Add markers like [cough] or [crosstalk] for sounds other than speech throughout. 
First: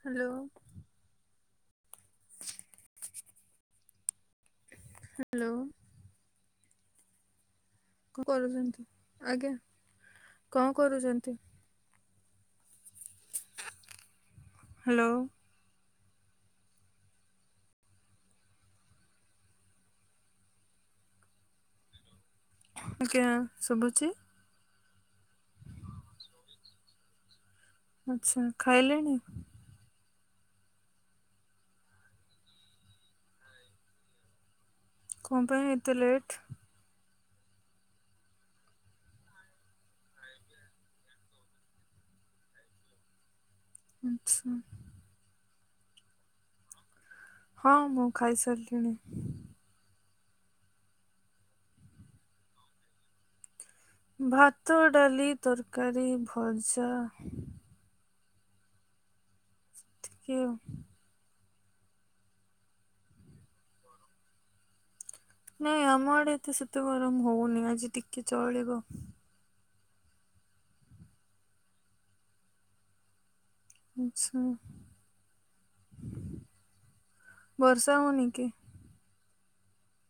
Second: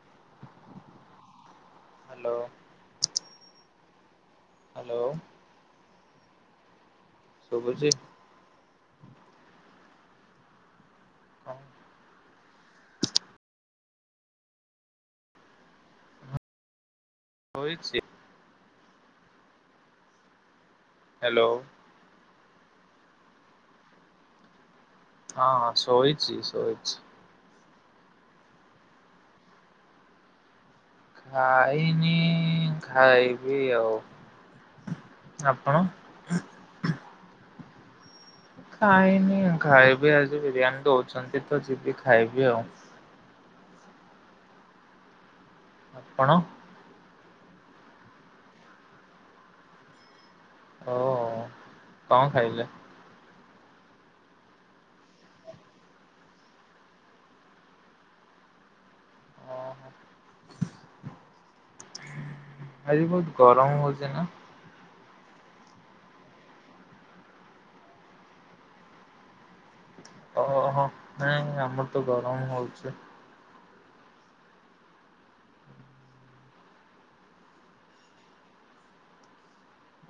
Hello hello. Hello. ଶୁଭୁଛି କଣ କରୁଛନ୍ତି? ଆଜ୍ଞା। କରୁଛନ୍ତି। ହାଲୋ। ହୋଇଛି। ହ୍ୟାଲୋ। ଆଜ୍ଞା ସବୁଚି। ହଁ ହଁ ଶୋଇଚି ଶୋଇଚି। ଆଚ୍ଛା ଖାଇଲେଣି? ଖାଇନି ଖାଇବି ଆଉ କ ପାଇଁ ଆପଣ? ଏତେ ଲେଟ? ଖାଇନି ଖାଇବି ଆଜି ବିରିୟାନୀ ଦଉଛନ୍ତି ତ ଯିବି ଖାଇବି ଆଉ। ଆଚ୍ଛା। ଆପଣ ହଁ ମୁଁ ଖାଇସାରିଲିଣି। ଓ କଣ ଖାଇଲେ? ଭାତ ଡାଲି ତରକାରୀ ଭଜା ଓହୋ [unintelligible] ଆଜି ବହୁତ ଗରମ ହେଉଛି ନା। ନାଇଁ ଆମ ଆଡେ ଏ ତେ ସେତେ ଗରମ ହଉନି ଆଜି ଟିକେ ଚଳିବ। ଓହୋ ନାଇଁ ଆମର ତ ଗରମ ହଉଛି। ଆଚ୍ଛା ବର୍ଷା ହଉନି କି?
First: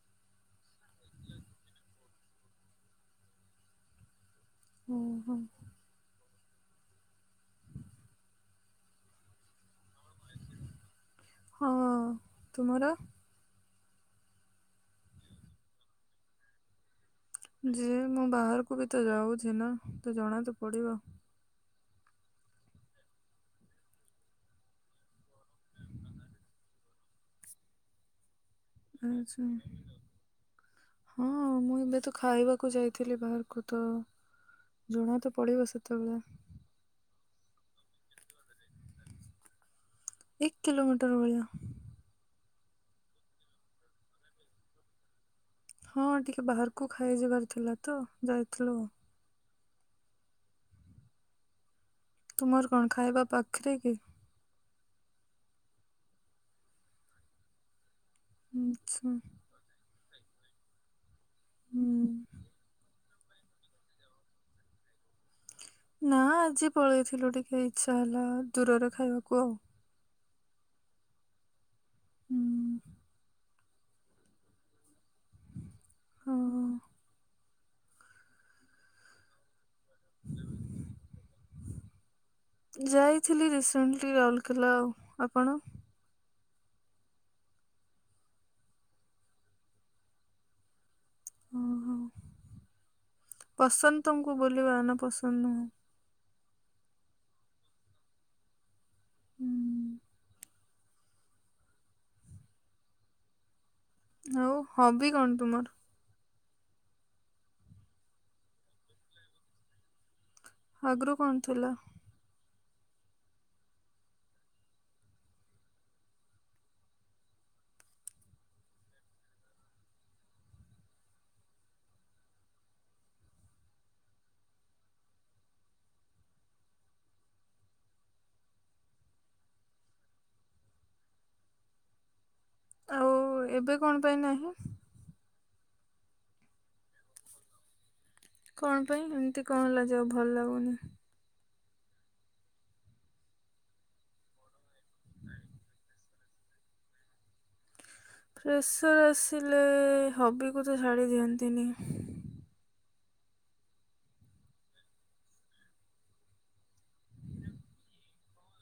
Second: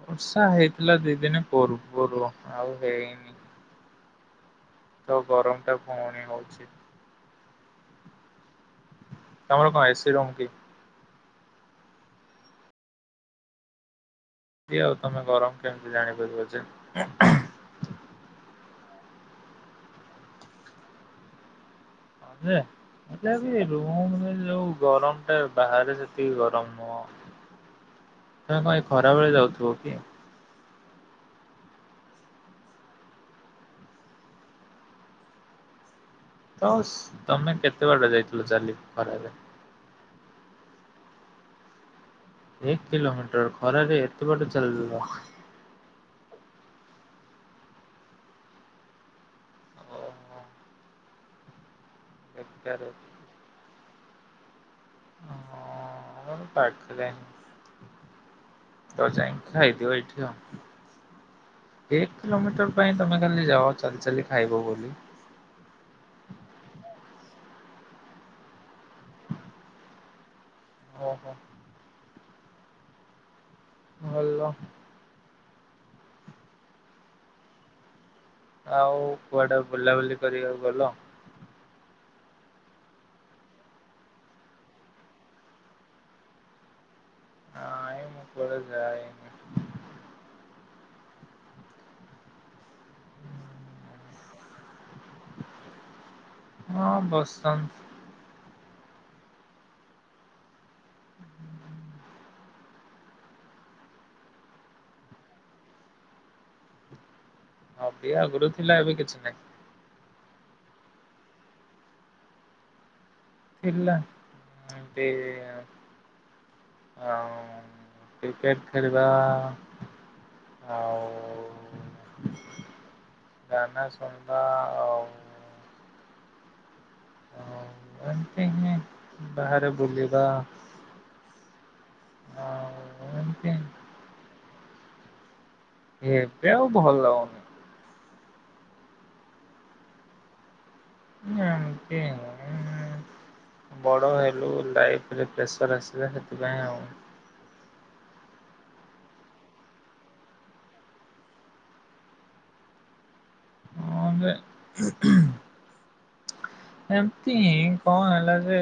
ବର୍ଷା ହେଇଥିଲା ଦି ଦିନେ ପୂର୍ବରୁ ଆଉ ହେଇନି। ତ ଓହୋ ଗରମ ଟା ପୁଣି ହଉଛି। [unintelligible] ଟମର କମ ଏସି ରୁମ କି? ହଁ ତୁମର। ଏ ଆଉ ତମେ ଗରମ କେମିତି ଜାଣି ପାରିବ ଯେ? ଯି ମୁଁ ବାହାରକୁ ବି ତ ଯାଉଛି ନା ତ ଜଣା ତ ପଡିବ। ହେଲେ ବି ରୁମ୍ ରେ ଯୋଉ ଗରମ ଟା ବାହାରେ ସେତିକି ଗରମ ନୁହଁ। ତମେ କଣ ଏ ଖରା ବେଳେ ଆଚ୍ଛା। ଯାଉଥିବ କି? ହଁ ମୁଁ ଏବେ ତ ଖାଇବାକୁ ଯାଇଥିଲି ବାହାରକୁ ତ ଜଣା ତ ପଡିବ ସେତେବେଳେ। [unintelligible] ତମେ କେତେ ବାଟେ ଯାଇଥିଲ ଚାଲି ଖରାରେ ଏକ କିିଲୋମିଟର ଭଳିଆ। ଏକ କିଲୋମିଟର ଖରାରେରେ ଏତେ ବାଟ ଚାଲ ହଁ ଟିକେ ବାହାରକୁ ଖାଇଯିବାର ଥିଲା ତ ଯାଇଥିଲୁ। ଓହୋ ତୁମର ବେକାର କଣ ଖାଇବା ପାଖରେ କି? ହଁ ପାଖରେ। ତ ଆଚ୍ଛା ଯାଇଙ୍କି ଖାଇଦିଅ। [unintelligible] ହୁଁ ଏକ କିଲୋମିଟର ପାଇଁ ତମେ କାଲି ଯାଅ ଚାଲି ଚାଲି ଖାଇବ ବୋଲି ନା ଆଜି ପଳେଇଥିଲୁ ଟିକେ ଇଚଛା ହେଲା ଦୂରରେ ଖାଇବାକୁ ଆଉ। ଓ ହୋ। ହୁଁ। ଭଲ। ହଁ ଆଉ କୁଆଡ ବୁଲାବୁଲି କରିବାକୁ ଗଲ? ଯାଇଥିଲି ରିସେଣ୍ଟଲି ରାଉରକେଲା ଆଉ ଆପଣ? ନାଇଁ ମୁଁ କୁଆଡେ ଯାଇନି। ଓହୋ ପସନ୍ଦ ତମକୁ ବୁଲିବା ନା ପସନ୍ଦ ନୁହଁ? ହଁ ପସନ୍ଦ। ହୁଁ। ଆଉ ହବି କଣ ତୁ ମୋର? ହଁ ବି ଆଗରୁ ଥିଲା ଏବେ କିଛି ନହିଁ। ଆଗରୁ କଣ ଥିଲା? ଥିଲା ଏମିତି ଆଉ କ୍ରିକେଟ ଖେଳିବା ଆଉ ଗାନା ଶୁଣିବା ଆଉ ହ ଏମତି ବାହାରେ ବୁଲିବା। ଆଉ ଏବେ କଣ ପାଇଁ ନାହିଁ? ଏ ବଉ ଭଲ ଲାଗୁଣି। କଣ ପାଇଁ ଏମିତି କଣ ହେ ଲ ଯାାଉ ଭଲ ଲାଗୁନି? ଏମତି ହଉ ବଡ ହେଲୁ ଲାଇ ପ୍ରେସର ଆସିଲା ସେଥିପାଇଁ ଆଉ। ପ୍ରସର ଆସିଲେ ହବିକୁ ତ ଛାଡି ଦିଅନ୍ତିନି। ହଁଲେ ଏମତି କଣ ହେଲା ଯେ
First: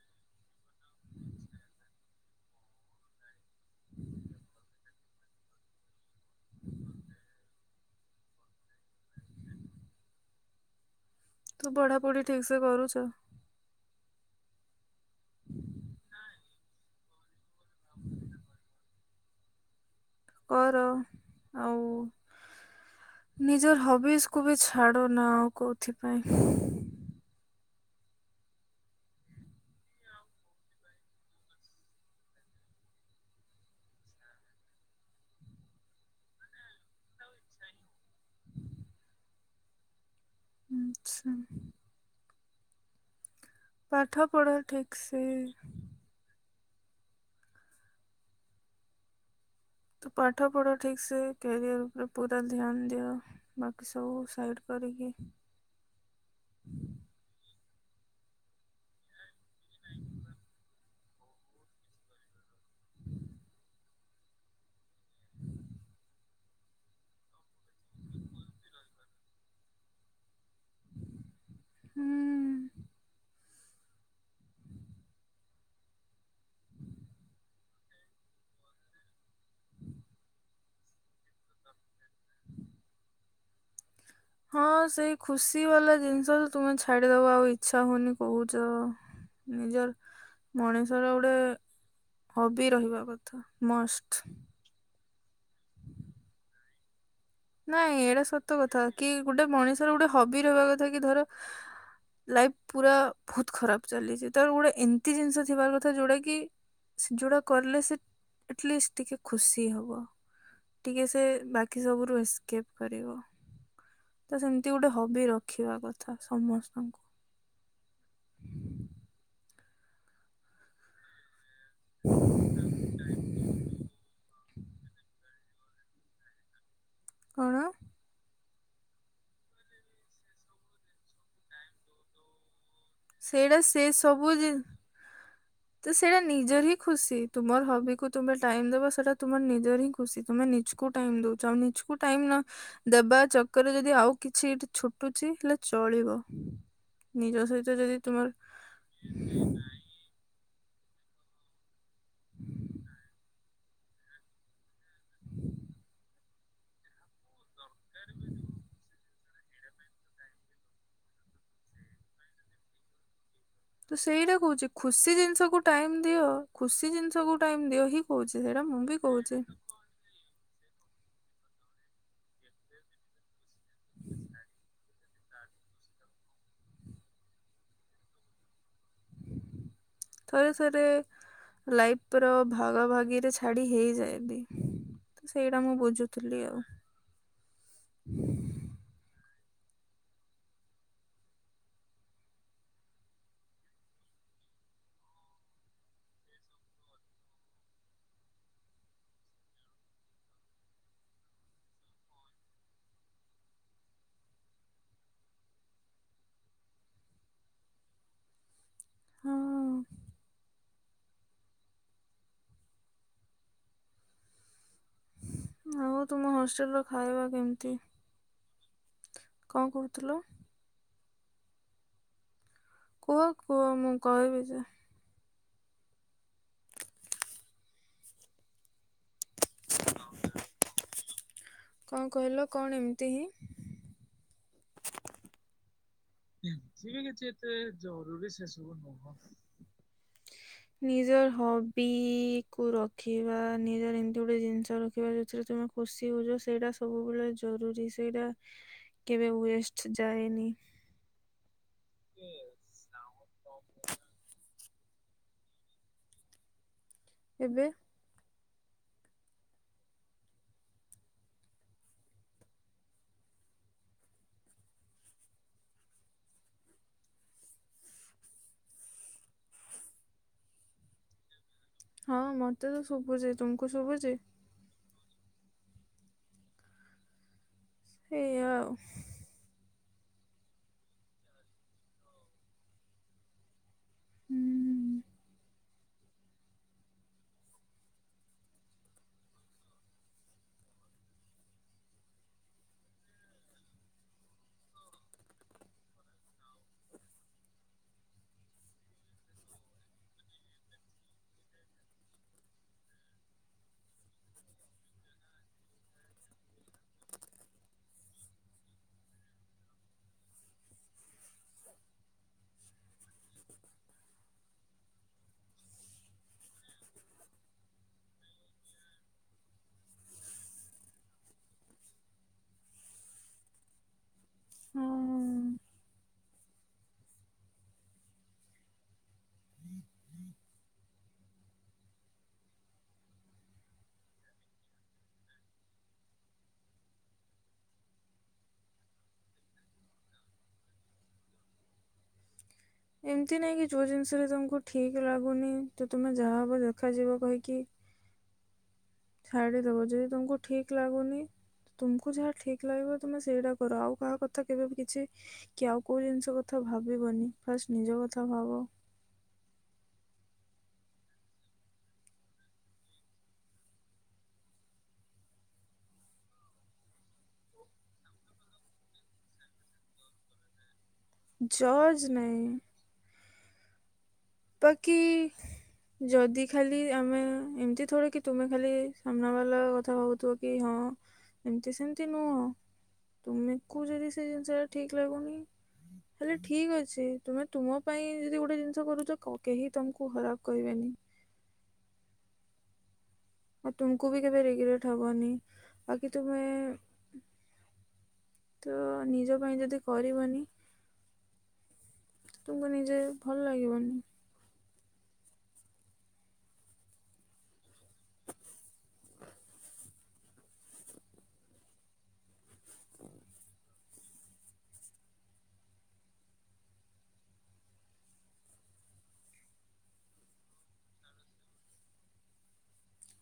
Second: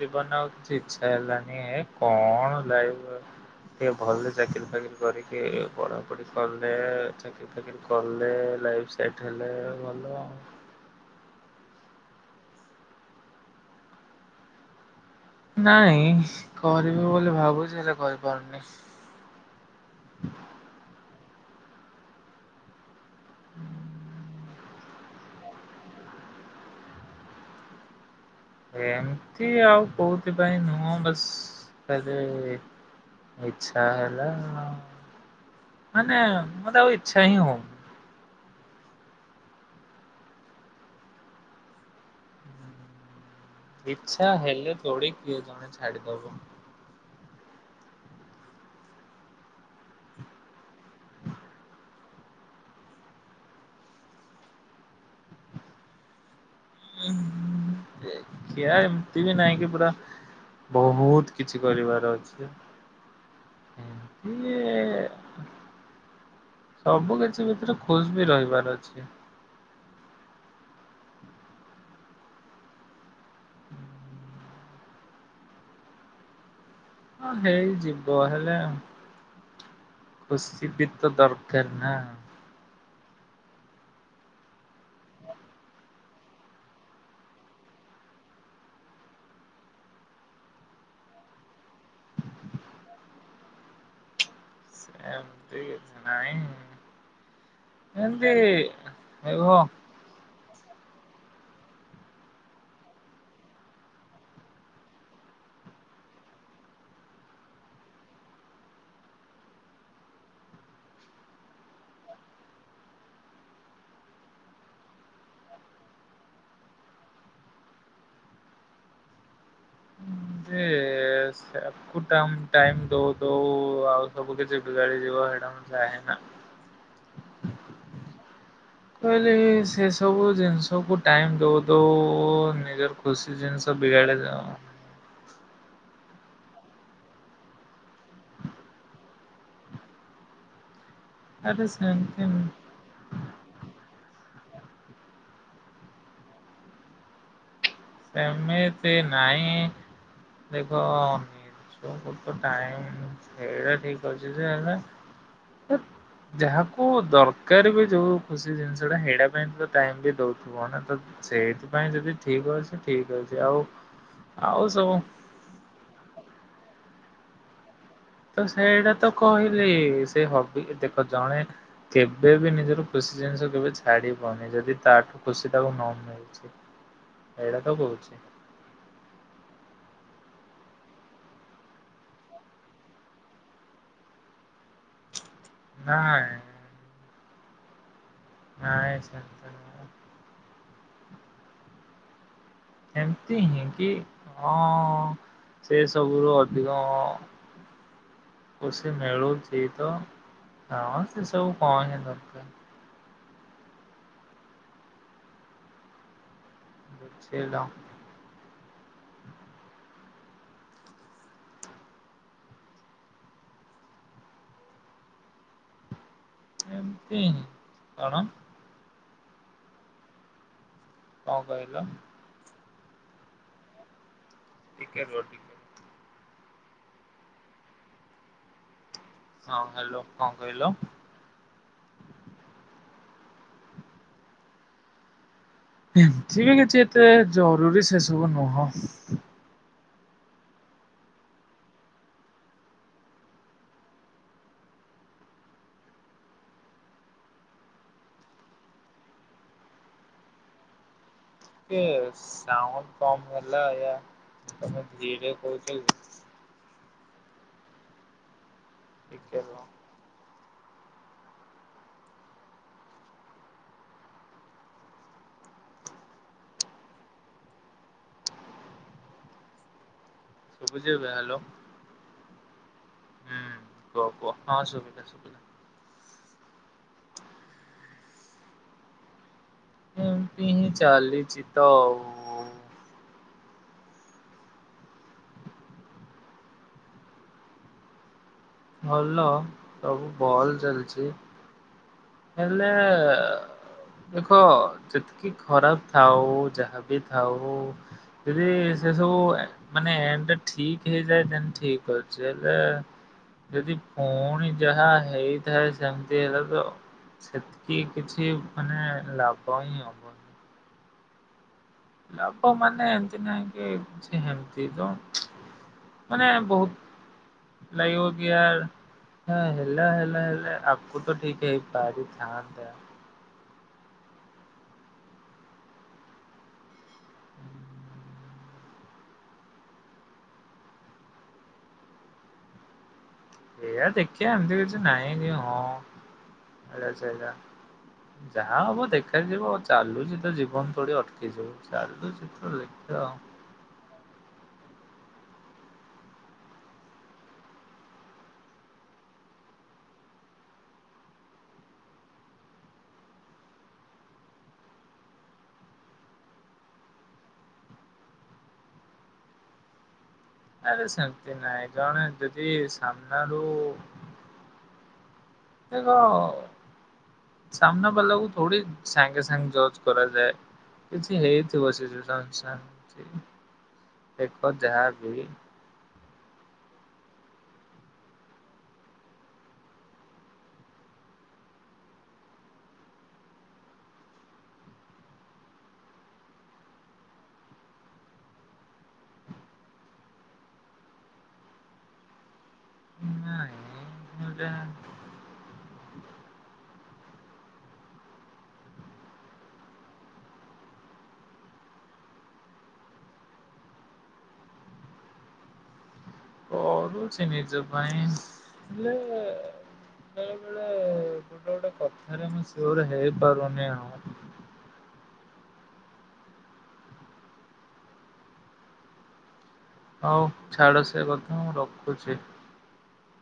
ଜୀବନ ଆଉ କିଛି ଇ୍ଛା ହେଲାନି କଣ ଲାଇ ଟେ ଭଲ ଚାକିରି ଫକିରି କରିକି ପଢାପଢି କଲେ ଚାକିର ଫକିରି କଲେ ସେଟ ହେଲେ ଭଲ। ତୁ ପଢାପୁଢି ଠିକ ସେ କରୁଛ? ନାଇଁ କରିବୁ ବୋଲି ଭାବୁଛି ହେଲେ କରିପାରୁନି। କର ଆଉ ନିଜର ହବିସ୍ କୁବି ଛାଡ଼ ନା ଆଉ କେଉଁଥିପାଇଁ ଏମିତି ଆଉ କୋଉଥିପାଇଁ ନୁହଁ ବସ୍ ଖାଲି ଇଚଛା ହେଲା ମାନେ ମତେ ଛଁ ହ। ଆଚ୍ଛା। ଇଚଛା ପାଠ ପଢ଼ ହେଲେ ଠିକ୍ ତୋଡିିକ ସେ କିଏ ଜଣେ ଛାଡିଦବ। ତ ପାଠ ପଢ଼ ଠିକ୍ସେ କ୍ୟାରିଅର ଉପରେ ପୁରା ଧ୍ୟାନ ଦିଅ ବାକି ସବୁ ସାଇଡ଼ କରିକି। ଆ ଏମତି ବି ନହିଁ କି ପୁରା ବହୁତ କିଛି କରିବାର ଅଛି। ଏମତି ସବୁ କିଛି ଭିତରେ ଖୁସି ବି ରହିବାର ଅଛି। ହୁଁ। ହଁ ହେଇଯିବ ହେଲେ ଖୁସି ବି ତ ଦରକାର ନା। ହଁ ସେଇ ଖୁସି ବାଲା ଜିନିଷ ତୁମେ ଛାଡିଦବା ଆଉ ଇଚ୍ଛା ହଉନି କହୁଛ ନିଜର ମଣିଷର ଗୋଟେ ହବି ରହିବା କଥା ମଷ୍ଟ। ଏମିତି କିଛି ନାଇଁ। ନାଇଁ ଏଇଟା ଏମିତି ସତ କଥା କି ଗୋଟେ ହେବ। ମଣିଷର ଗୋଟେ ହବ ବି ରହିବ କଥା କି ଧର ଲାଇଫ ପୁରା ବହୁତ ଖରାପ ଚାଲିଛି ତେଣୁ ଗୋଟେ ଏମିତି ଜିନିଷ ଥିବା କଥା ଯୋଉଟା କି ଯୋଉଟା କଲେ ସେ ଯୋଉଟା କଲେ ସେ ଅଟଲିଷ୍ଟ ଟିକେ ଖୁସି ସେ ବାକି ସବୁ। ଏସକେପ କରିବ ସେମିତି ଗୋଟେ ହବି ରଖିବା କଥା। ଯେ ଟାଇ ଦଉ ଦଉ ଆଉ ସବୁ କିଛି ବିଗାଡି ଯିବ ସୋ ଯାହେନା କଣ? କହିଲି କି ସେ ସବୁ ଜିନିଷକୁ ଟାଇମ୍ ଦଉ ଦଉ ନିଜ ଖୁସି ସେଇଟା ଜିନିଷ ସେ ବିଗାଡ଼ି ସବୁ ଜି ଦବ। ତ ସେଇଟା ନିଜର ହିଁ ଖୁସି। ତୁମର ହବିକୁୁ ତୁମେ ଟାଇମ୍ ଦବ ସେଟା ତୁମର ନିଜର ହିଁ ଖୁସି। ତୁମେ ନିଜକୁ ଟାଇମ୍ ଦଉଚ, ଆଉ ଆରେ ନିଜକୁ ଟାଇମ୍ ସେମିତି ନ ଦେବା ଚକରରେ ଯଦି ଆଉ କିଛି ଏଠି ଛୁଟୁଛି ହେଲେ ଚଳିବ, ନିଜ ସହିତ ଯଦି ତୁମର ସେମିତି ନାହିଁ। ଦେଖ ନିଜକୁ ତ ଟାଇମ୍ ସେଇଟା ଠିକ ଅଛି ଯେ ହେଲେ ହେ ଯାହାକୁ ଦର କାର ବି ଯୋଉ ଖୁସି ଜିନିଷଟା ହେଇଟା ପାଇଁ ତ ଟାଇମ୍ ବି ଦଉଥୁବ ନା, ତ ସେଇଥିପାଇଁ ଯଦି ଠିକ ଅଛି ଠିକ୍ ଅଛ ତ ସେଇଟା କହୁଚି, ଖୁସି ଜିନିଷକୁୁ ଟାଇମ୍ ଦିଅ। ଖୁସି ଜିନିଷକୁ ଟାଇମ୍ ଦିଅ ହି ତ ସେଇଟା ତ କହିଲି, ସେ ହବି ଦେଖ ଜଣେ କେବେ ବି ନିଜର ଖୁସି ଜିନିଷ କେବେ ଛାଡି ହଉନି। ଯଦି ତାଠୁ ଖୁସି ତାକୁ ନ ମିଳୁଛି ଏଇଟା ତ କହୁଛି। ଥରେ ଥରେ ଲାଇଫ ର ଭାଗା ଭାଗିରେ ଛାଡି ହେଇଯାଏନ୍ତି। ସେଇଟା ମୁଁ ନାଇଁ ବୁଝୁଥୁଲି ଆଉ। ହୁଁ ନାଇଁ ଶାନ୍ତ ନୁହଁ। ଏମତି ହିଁ କି ହଁ ସେ ସବୁରୁ ଅଧିକ ଅଁ, ଖୁସି ମିଳୁଛି ତ ହଁ ସେ ସବୁ କଣ ହିଁ ଦରକାର। ବୁଝିଲ। ହଁ। ଆଉ ତୁମ ହଷ୍ଟେଲ୍ ର ଏମତି ଖାଇବା ହିଁ କେମିତି? କଣ କଣ କହୁଥିଲ? କଣ କହିଲ? କୁହ କୁହ ମୁଁ କହିବି? ଯେ ଟିକେ ରୁହ ଟିକେ ହଁ ହ୍ୟାଲୋ, କଣ କହିଲ? କଣ କହିଲ? କଣ ଏମିତି ହିଁ? ଏମିତି ବି କିଛି ଏତେ ଜରୁରୀ ସେ ସବୁ ନୁହଁ। ନିଜର ହବି କୁ ରଖିବା ନିଜର ଏମିତି ଗୋଟେ ଜିନିଷ ରଖିବା ଯୋଉଥିରେ ତୁମେ ଖୁସି ହଉଚ। ସେଇଟା ସବୁବେଳେ ଜରୁରୀ। ସେଇଟା କେବେ ୱେଷ୍ଟ ଯାଏନି। ଟିକେ ସାଉଣ୍ଡ କମ୍ ହେଲା ଏୟା। ତୋମେ ଧିରେ କହୁଚକି? ଏବେ। ଟିକେ ରୁହ। ଶୁଭୁଛି ଏବେ, ହ୍ୟାଲୋ। ହଁ ମୋର୍ ମୋତେ ତ ଶୁଭୁଛି। ହୁଁ ତୁମକୁ କୁହ ଶୁଭୁଚି? କୁହ ହଁ ଶୁଭିଲା ଶୁଭିଲା। ଏଇ ଆଉ। ଏମତି ହିଁ ଚାଲିଚି ତଉ। ହୁଁ। ଭଲ ସବୁ ଭଲ ଚାଲିଛି। ହେଲେ ଦେଖ ଯେତିକି ଖରାପ ଥାଉ ଯାହାବି ଥାଉ ଯଦି ସେ ସବୁ ମାନେ ଠିକ ହେଇଯାଏ ତ ଠିକ ଅଛି ହେଲେ ଯଦି ପୁଣି ଯାହା ହେଇଥାଏ ସେମତି ହେଲେ ତ। ସେତିକି କିଛି ମାନେ ଲାଭ ହଁ ହବନି। ଲାଭ ମାନେ ଏମତି ନାହିଁ କିଛି ଏମତି ତ ମାନେ ବହୁତ ଲାଗିବ କି ହେଲା ହେଲା ହେଲେ ଆଗକୁ ତ ଠିକ ହେଇପାରିଥାନ୍ତା। ହଁ। ହୁଁ ହୁଁ ଏଆ ଦେଖିବା ଏମିତି କିଛି ନାହିଁ କି ହଁ ଯାହା ହବ ଦେଖା ଯିବ ଆଉ ଚାଲୁଛି ତ ଜୀବନ ତଡି ଅଟକି ଯିବ ଚାଲୁଛି ତ। ଦେଖିବା ଆଉ। ଏମିତି ନାଇଁ କି ଯୋଉ ଜିନିଷରେ ତମକୁ। ଠିକ୍ ଲାଗୁନି ତ ତୁମେ ଯାହାହବ ଦେଖାଯିବ କହିକି। ଛାଡିଦବ ଯଦି ତମକୁ ଠିକ ଲାଗୁନି ତୁମକୁ ଯାହା ଠିକ ଲାଗିବ ତମେ ସେଇଟା କର ଆଉ କାହା କଥା କେବେ କିଛି କି ଆଉ କୋଉ ଜିନିଷ କଥା ଭାବିବନି ଫାଷ୍ଟ ନିଜ କଥା ଭାବ। ଆରେ ସେମିତି ନାଇଁ ଜଣେ ଯଦି ସାମ୍ନ ରୁ। ସାମ୍ନା ବାଲାକୁ ଥୋଡ଼ି ସାଙ୍ଗେ ସାଙ୍ଗ ଜଜ କରାଯଏ। କିଛି ହେଇ ଜଜ୍ ନାହିଁ ଶେଜଉ। ଦେଖ ବାକି ଯାହାବି। ଯଦି ଖାଲି ଆମେ ଏମତି ଥରେ କି ତୁମେ ଖାଲି ସାମ୍ନା ବାଲା କଥା ଭାବଥିବ କି ହଁ ଏମତି ସେମତି ନୁହ ତୁମକୁ ଯଦି ସେ ଜିନିଷା ଠିକ ଲାଗୁନି ହେଲେ ଠିକ ଅଛି ତୁମେ ତୁମ ପାଇଁ ଯଦି ଗୋଟେ ଜିନିଷ କରୁଛ। କେହି ତମକୁ ଖରାପ କହିବେନି। ଆଉ ନାଇଁ ତୁମକୁ ବି କେବେ ହେଲେ ରେଗରେଟ ହବନି ଆଉ କି ତୁମେ ତ ନିଜ ପାଇଁ ଯଦି କରିବନି ତ ତୁମକୁ ନିଜେ ଭଲ ଲାଗିବନି। କରୁଛି ନିଜ ପାଇଁ ହେଲେ ବେଳେ ବେଳେ ଗୋଟେ ଗୋଟେ କଥାରେ ମୁଁ ସଓର ହେଇପାରୁନି ଆଉ। ହଉ ଛାଡ ସେ କଥା ମୁ ରଖୁଛି।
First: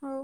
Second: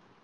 ହଉ।